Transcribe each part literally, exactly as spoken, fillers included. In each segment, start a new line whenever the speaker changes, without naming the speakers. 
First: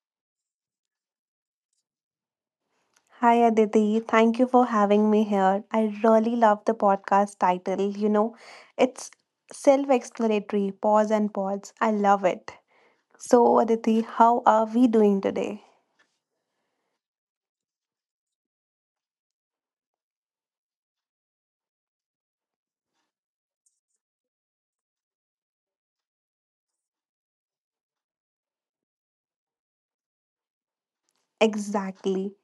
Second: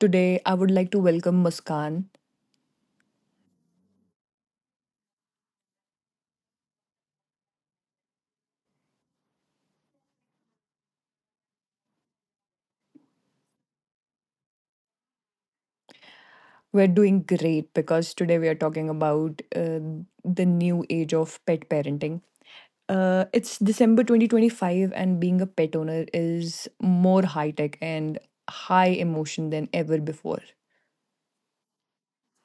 today I would like to welcome Muskan.
Hi Aditi, thank you for having me here. I really love the podcast title. You know, it's self explanatory, pause and pause. I love it. So, Aditi, how are we doing today?
We're doing great because today we are talking about uh, the new age of pet parenting. Uh, it's December twenty twenty-five, and being a pet owner is more high tech and high emotion than ever before.
Exactly.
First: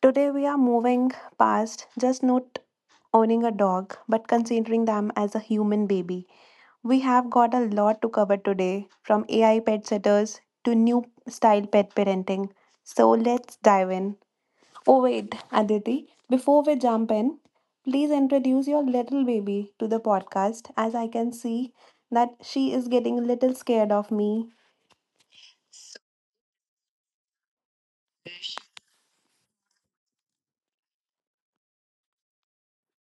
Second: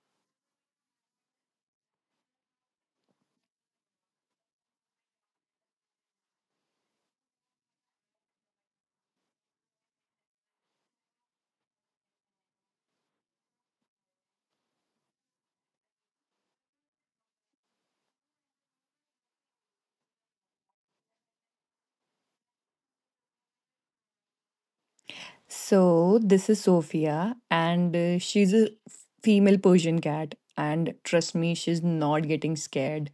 Today we are moving past just not owning a dog, but considering them as a human baby. We have got a lot to cover today from A I pet sitters to new style pet parenting. So, let's dive in. Oh, wait, Aditi, before we jump in, please introduce your little baby to the podcast as I can see that she is getting a little scared of me.
So, this is Sophia, and uh, she's a female Persian cat. And trust me, she's not getting scared.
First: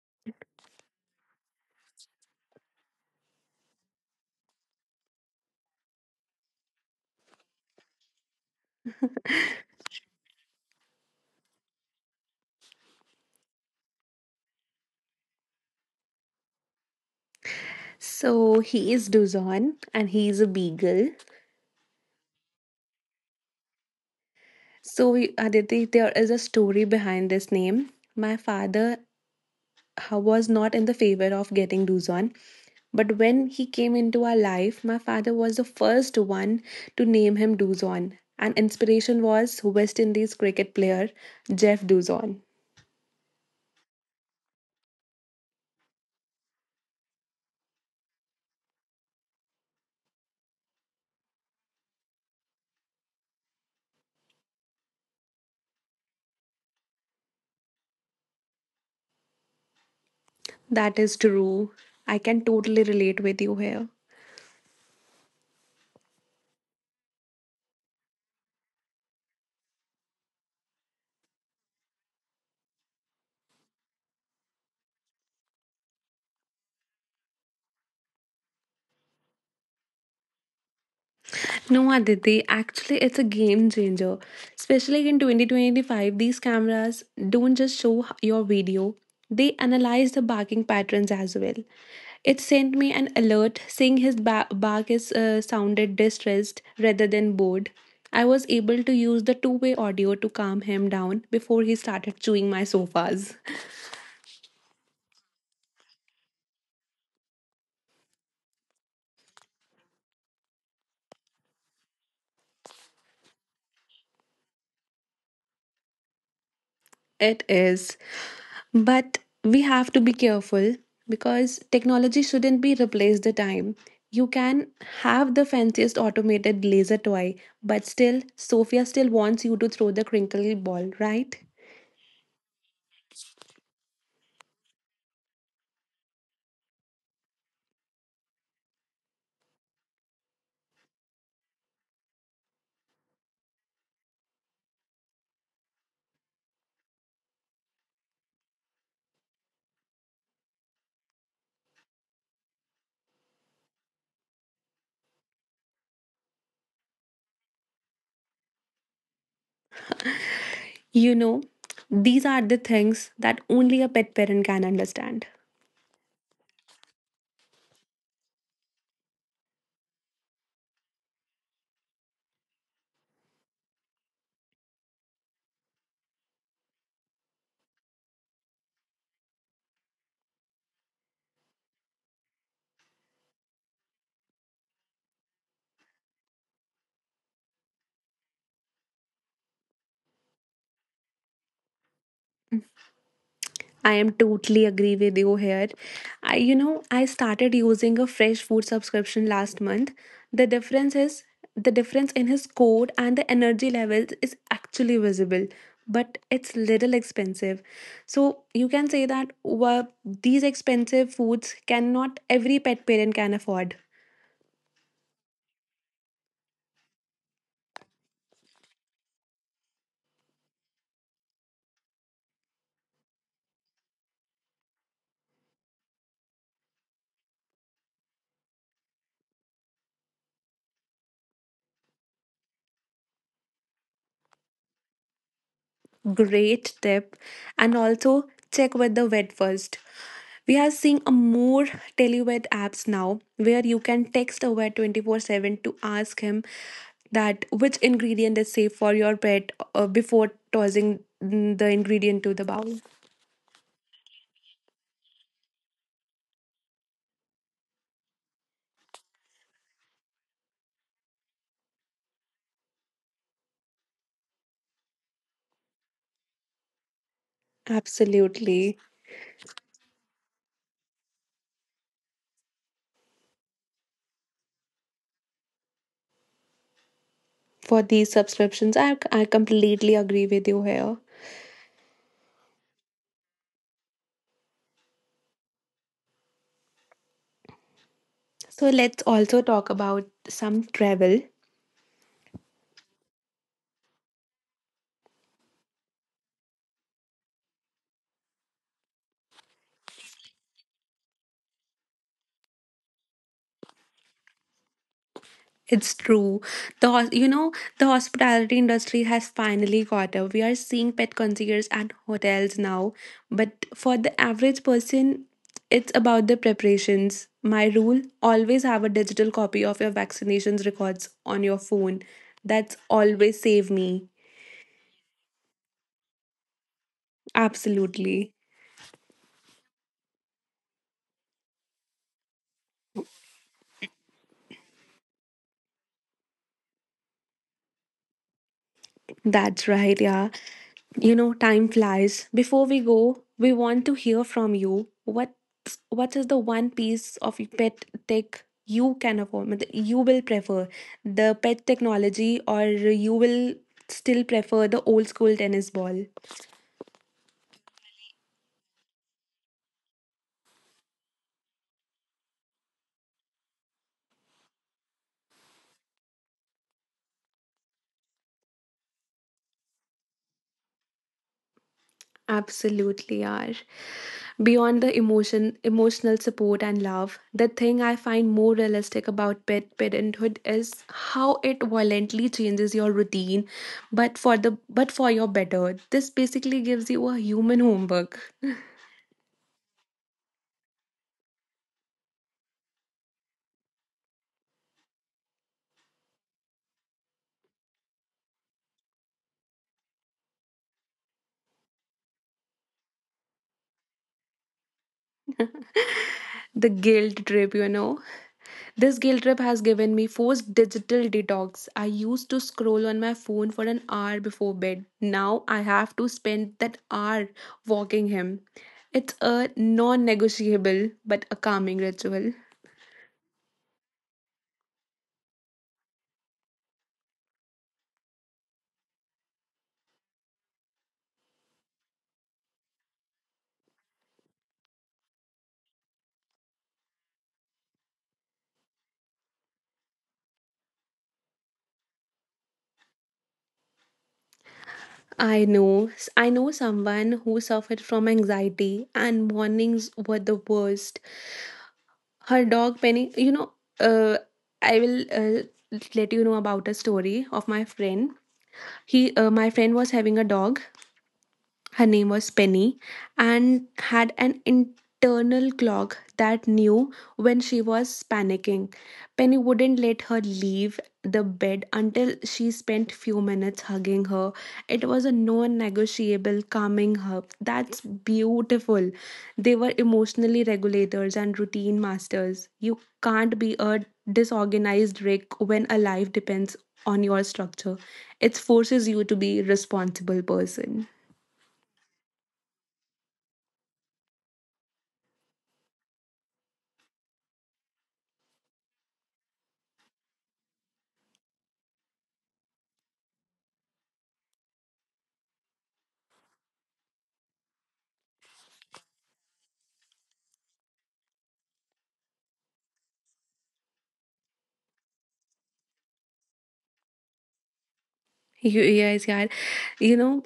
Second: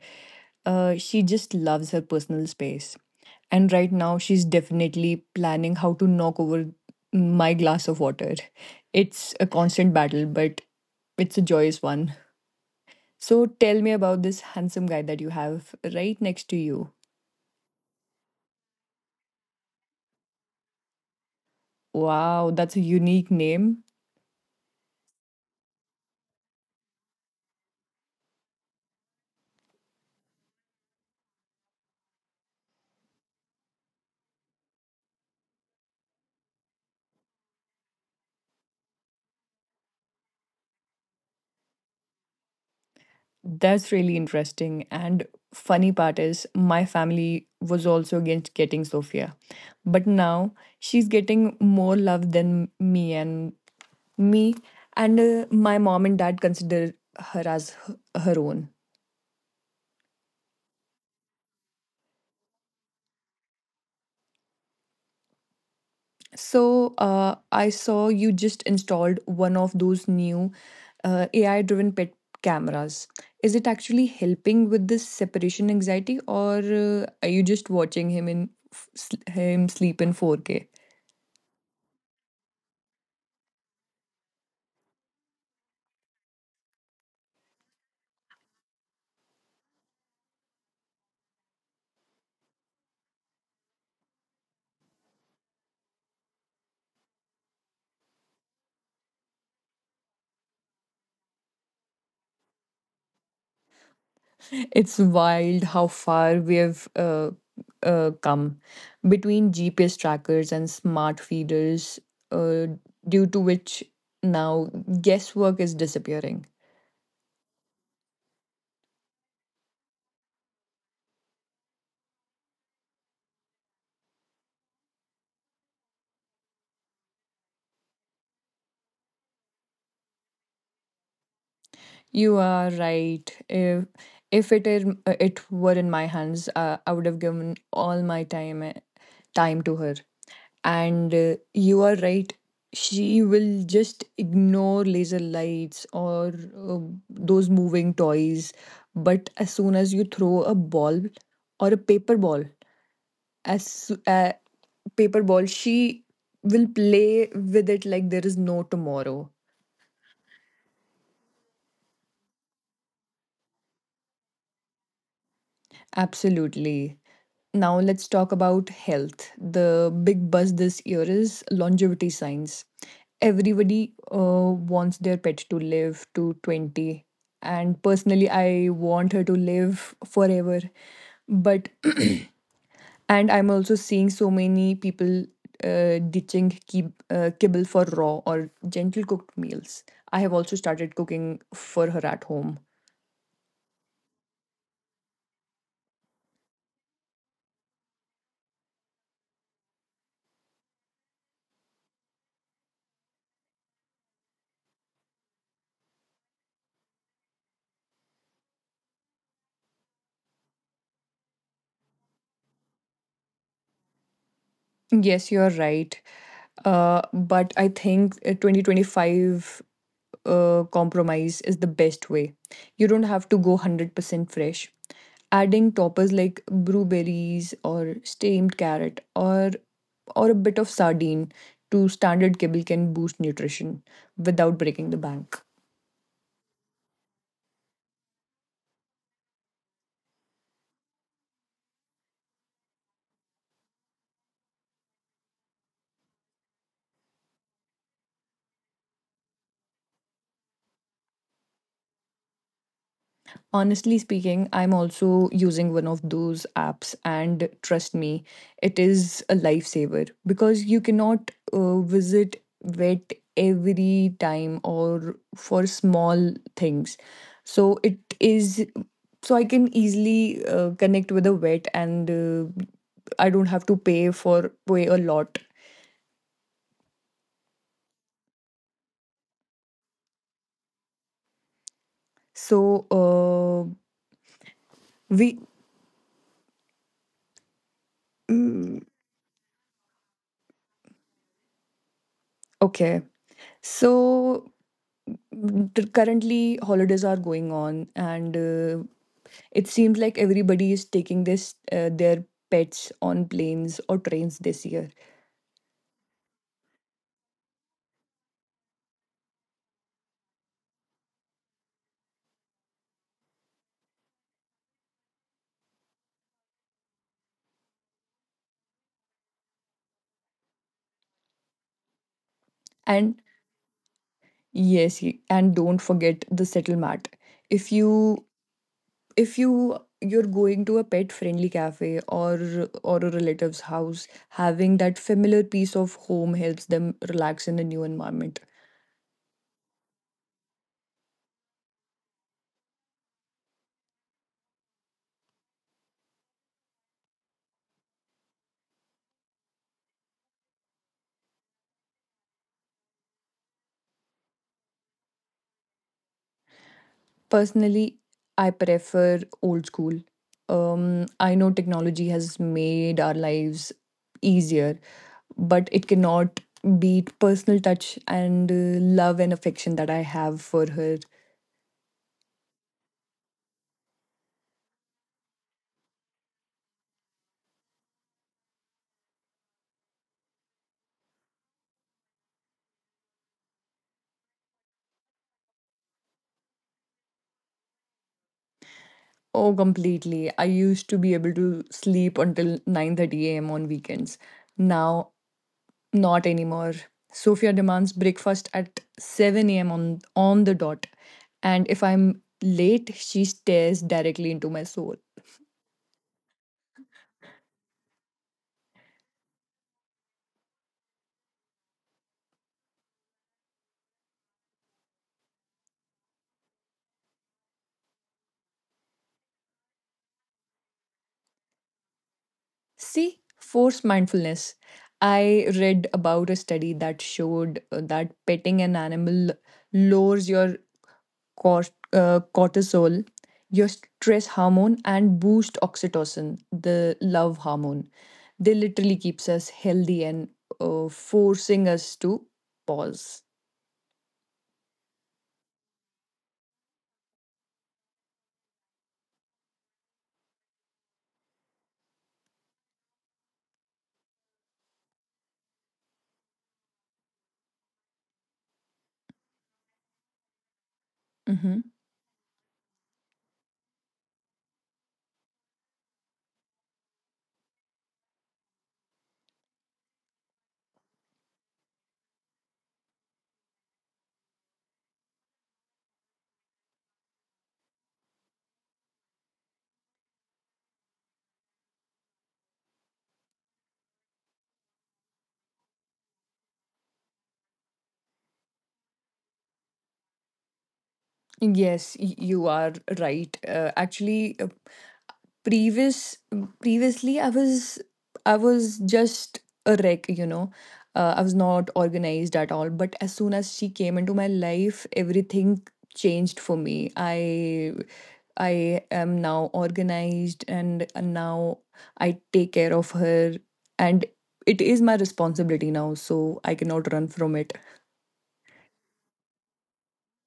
Uh, she just loves her personal space. And right now, she's definitely planning how to knock over my glass of water. It's a constant battle, but it's a joyous one. So, tell me about this handsome guy that you have right next to you.
So he is Duzon and he is a beagle.
Wow, that's a unique name.
So we- Aditi, there is a story behind this name. My father uh, was not in the favor of getting Luzon. But when he came into our life, my father was the first one to name him Duzon. And inspiration was West Indies cricket player Jeff Duzon.
That's really interesting. And funny part is, my family was also against getting Sophia. But now she's getting more love than me and me and uh, my mom and dad consider her as h- her own.
That is true. I can totally relate with you here.
So uh, I saw you just installed one of those new uh, A I driven pet cameras. Is it actually helping with this separation anxiety, or uh, are you just watching him him in in sleep in four K?
No, Aditi, actually, it's a game changer. Especially in twenty twenty-five, these cameras don't just show h- your video, they analyze the barking patterns as well. It sent me an alert saying his ba- bark is uh, sounded distressed rather than bored. I was able to use the two way audio to calm him down before he started chewing my sofas.
It's wild how far we have uh, uh, come between G P S trackers and smart feeders, uh, due to which now guesswork is disappearing.
It is. But we have to be careful because technology shouldn't be replaced the time. You can have the fanciest automated laser toy, but still, Sophia still wants you to throw the crinkly ball, right?
You are right. If if it is uh, it were in my hands, uh, I would have given all my time eh, time to her. And uh, you are right. She will just ignore laser lights or uh, those moving toys. But as soon as you throw a ball or a paper ball, as soo- uh, paper ball, she will play with it like there is no tomorrow.
You know, these are the things that only a pet parent can understand.
Absolutely. Now let's talk about health. The big buzz this year is longevity science. Everybody uh, wants their pet to live to twenty. And personally, I want her to live forever. But, and I'm also seeing so many people uh, ditching kib- uh, kibble for raw or gentle cooked meals. I have also started cooking for her at home.
I am totally agree with you here. I you know, I started using a fresh food subscription last month. The difference is the difference in his code and the energy levels is actually visible, but it's little expensive. So you can say that well, these expensive foods cannot every pet parent can afford.
Yes, you're right. Uh, but I think uh, twenty twenty-five uh, compromise is the best way. You don't have to go one hundred percent fresh. Adding toppers like blueberries or steamed carrot or or a bit of sardine to standard kibble can boost nutrition without breaking the bank.
Great tip. And also check with the vet first. We are seeing a more televet apps now where you can text a vet twenty-four seven to ask him that which ingredient is safe for your pet uh, before tossing mm, the ingredient to the bowl.
Honestly speaking, I'm also using one of those apps, and trust me, it is a lifesaver because you cannot uh, visit vet every time or for small things. So it is
Absolutely.
so I can easily uh, connect with a vet, and uh, I don't have to pay for pay a lot.
For these subscriptions, I, I completely agree with you here.
So uh, we
So
mm,
let's also talk about some travel.
okay. So the- currently holidays are going on and uh, it seems like everybody is taking this uh, their pets on planes or trains this year
It's true. The hos- you know the hospitality industry has finally caught up. We are seeing pet concierges at hotels now, but for the average person, it's about the preparations. My rule: always have a digital copy of your vaccinations records on your phone. That's
and
always save me.
yes, y- and don't forget the settle mat. if you
Absolutely.
if you you're going to a pet friendly cafe or or a relative's house having that familiar piece of home helps them relax in a new environment.
That's right, yeah. You know, time flies. Before we go, we want to hear from you. What what is the one piece of pet tech you can afford? मतलब You will prefer the pet technology or you will still prefer the old school tennis ball?
Personally, I prefer old school. Um, I know technology has made our lives easier, but it cannot beat personal touch and uh, love and affection that I have for her.
Absolutely are. Beyond the emotion, emotional support and love, the thing I find more realistic about pet parenthood is how it violently changes your routine, but for the but for your better. This basically gives you a human homework.
Oh, completely. I used to be able to sleep until nine thirty a m on weekends. Now, not anymore. Sophia demands breakfast at seven a m on on the dot, and if I'm late, she stares directly into my soul.
The guilt trip, you know. This guilt trip has given me forced digital detox. I used to scroll on my phone for an hour before bed. Now I have to spend that hour walking him. It's a non negotiable but a calming ritual.
See, forced mindfulness. I read about a study that showed uh, that petting an animal lowers your cort- uh, cortisol, your stress hormone, and boost oxytocin, the love hormone. They literally keeps us healthy and uh, forcing us to pause.
I know. I know someone who suffered from anxiety and mornings were the worst. Her dog Penny, you know, uh, I will uh, Let you know about a story of my friend. He uh, My friend was having a dog,
Mhm.
her name was Penny, and had an internal clock that knew when she was panicking. Penny wouldn't let her leave the bed until she spent few minutes hugging her. It was a non-negotiable calming hug. That's beautiful. They were emotionally regulators and routine masters. You can't be a disorganized wreck when a life depends on your structure. It forces you to be a responsible person.
Yes, y- you are right. Uh, actually, uh, previous Previously, I was I was just a wreck, you know. uh, I was not organized at all, but as soon as she came into my life everything changed for me. I i am now organized and now I take care of her, and it is my responsibility now, so I cannot run from it.
You, yes, yeah. You know,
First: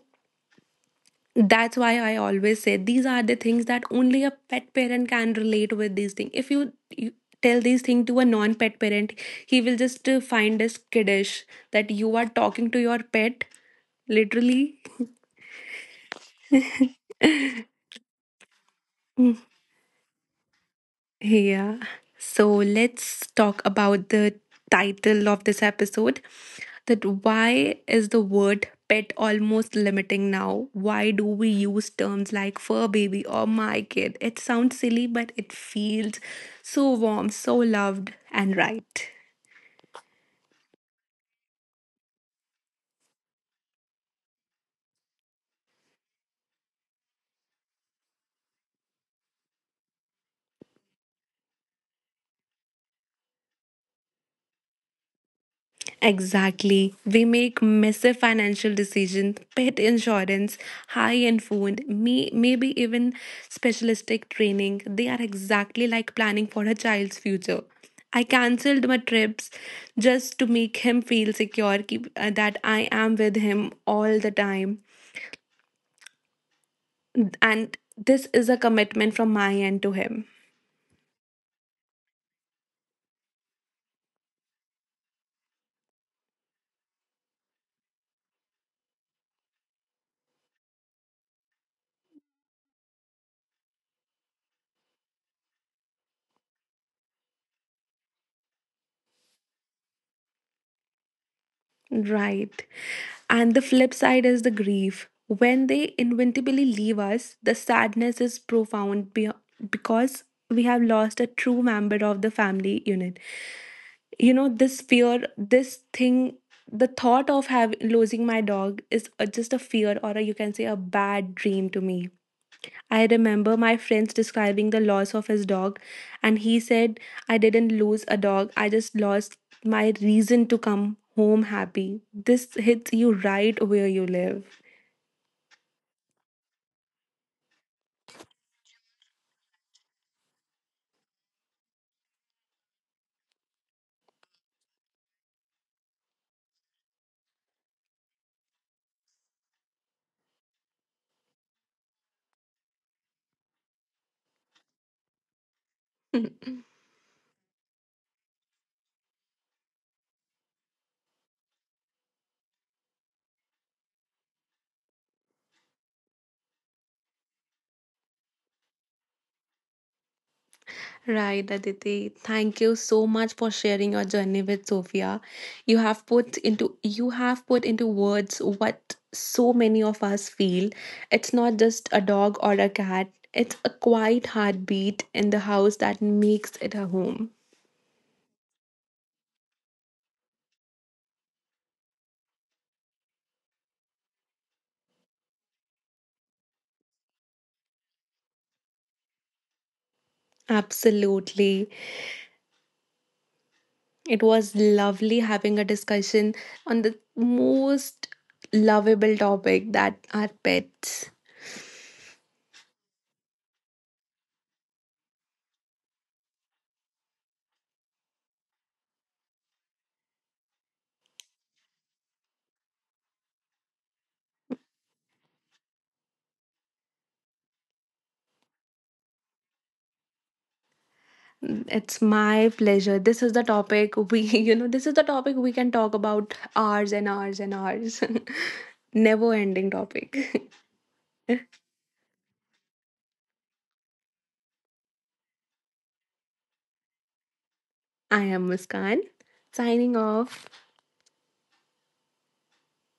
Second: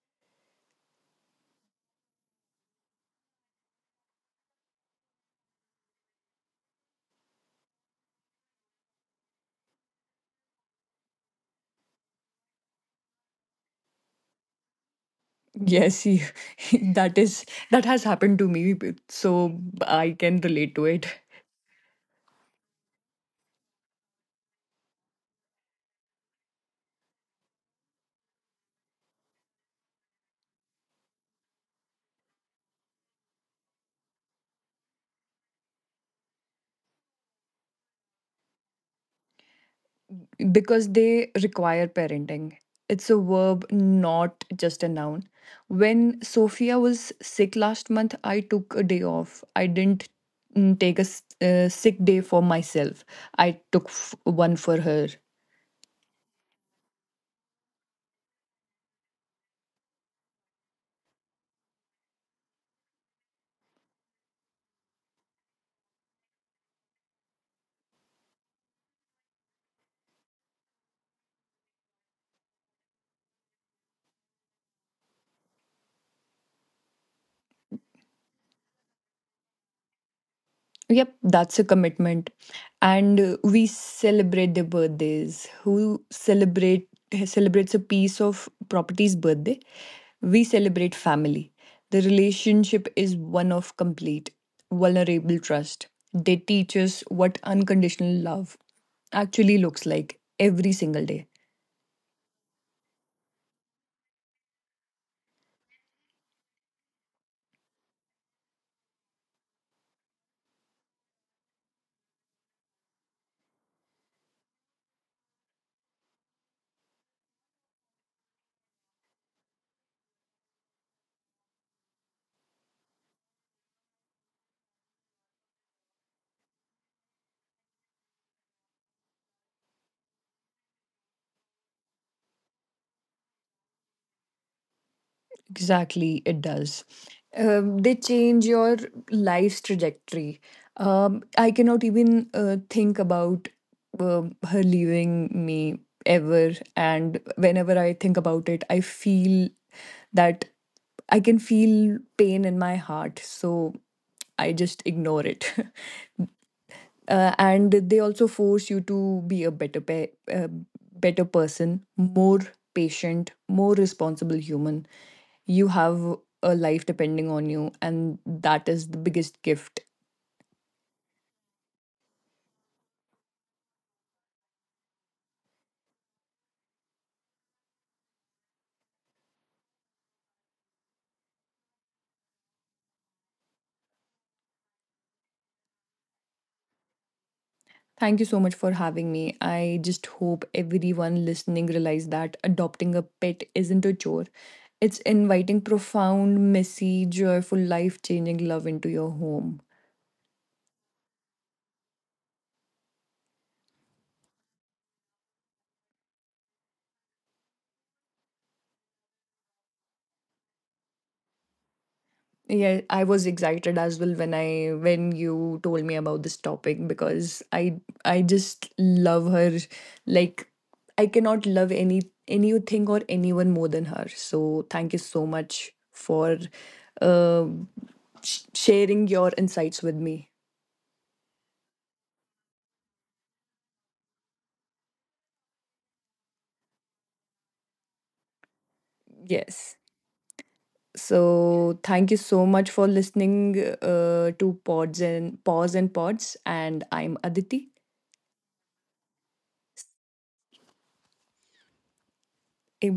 that's why I always say these are the things that only a pet parent can relate with these things. If you, you tell these things to a non pet parent, he will just uh, find this kiddish that you are talking to your pet, literally.
Yes, you- that is that has happened to me, so I can relate to it.
Yeah. So let's talk about the title of this episode that why is the word pet almost limiting now? Why do we use terms like fur baby or my kid? It sounds silly, but it feels so warm, so loved, and right.
Because they require parenting. It's a verb, not just a noun. When Sophia was sick last month, I took a day off. I didn't mm, take a s- uh, sick day for myself, I took f- one for her.
Exactly. We make massive financial decisions, pet insurance, high end food, may, maybe even specialistic training. They are exactly like planning for a child's future. I cancelled my trips just to make him feel secure keep, uh, that I am with him all the time. And this is a commitment from my end to him.
Yep, that's a commitment. And uh, we celebrate their birthdays. Who celebrate celebrates a piece of property's birthday? We celebrate family. The relationship is one of complete, vulnerable trust. They teach us what unconditional love actually looks like every single day.
Right. And the flip side is the grief. When they inevitably leave us, the sadness is profound be- because we have lost a true member of the family unit. You know, this fear, this thing, the thought of having losing my dog is a, just a fear or a, you can say a bad dream to me. I remember my friends describing the loss of his dog, and he said, I didn't lose a dog, I just lost my reason to come home happy. This hits you right where you live.
Exactly, it does. Um, they change your life's trajectory. Um, I cannot even uh, think about um her leaving me ever. And whenever I think about it, I feel that I can feel pain in my heart. So I just ignore it. Uh, and they also force you to be a better pe- uh, better person, more patient, more responsible human. You have a life depending on you, and that is the biggest gift.
Right, Aditi. Thank you so much for sharing your journey with Sophia. You have put into you have put into words what so many of us feel. It's not just a dog or a cat. It's a quiet heartbeat in the house that makes it a home.
Thank you so much for having me. I just hope everyone listening realize that adopting a pet isn't a chore, it's inviting profound, messy, joyful, life changing love into your home.
Absolutely. It was lovely having a discussion on the most lovable topic that are pets.
Yeah, I was excited as well when I when you told me about this topic because I I just love her like I cannot love any anything or anyone more than her. So thank you so much for sh- sharing your insights with me.
It's my pleasure. This is the topic we, you know, This is the topic we can talk about hours and hours and hours. Never ending
Yes.
topic.
So thank you so much for listening uh, to Pods and Pause and Pods and I'm Aditi.
I am Muskan, signing off.
एक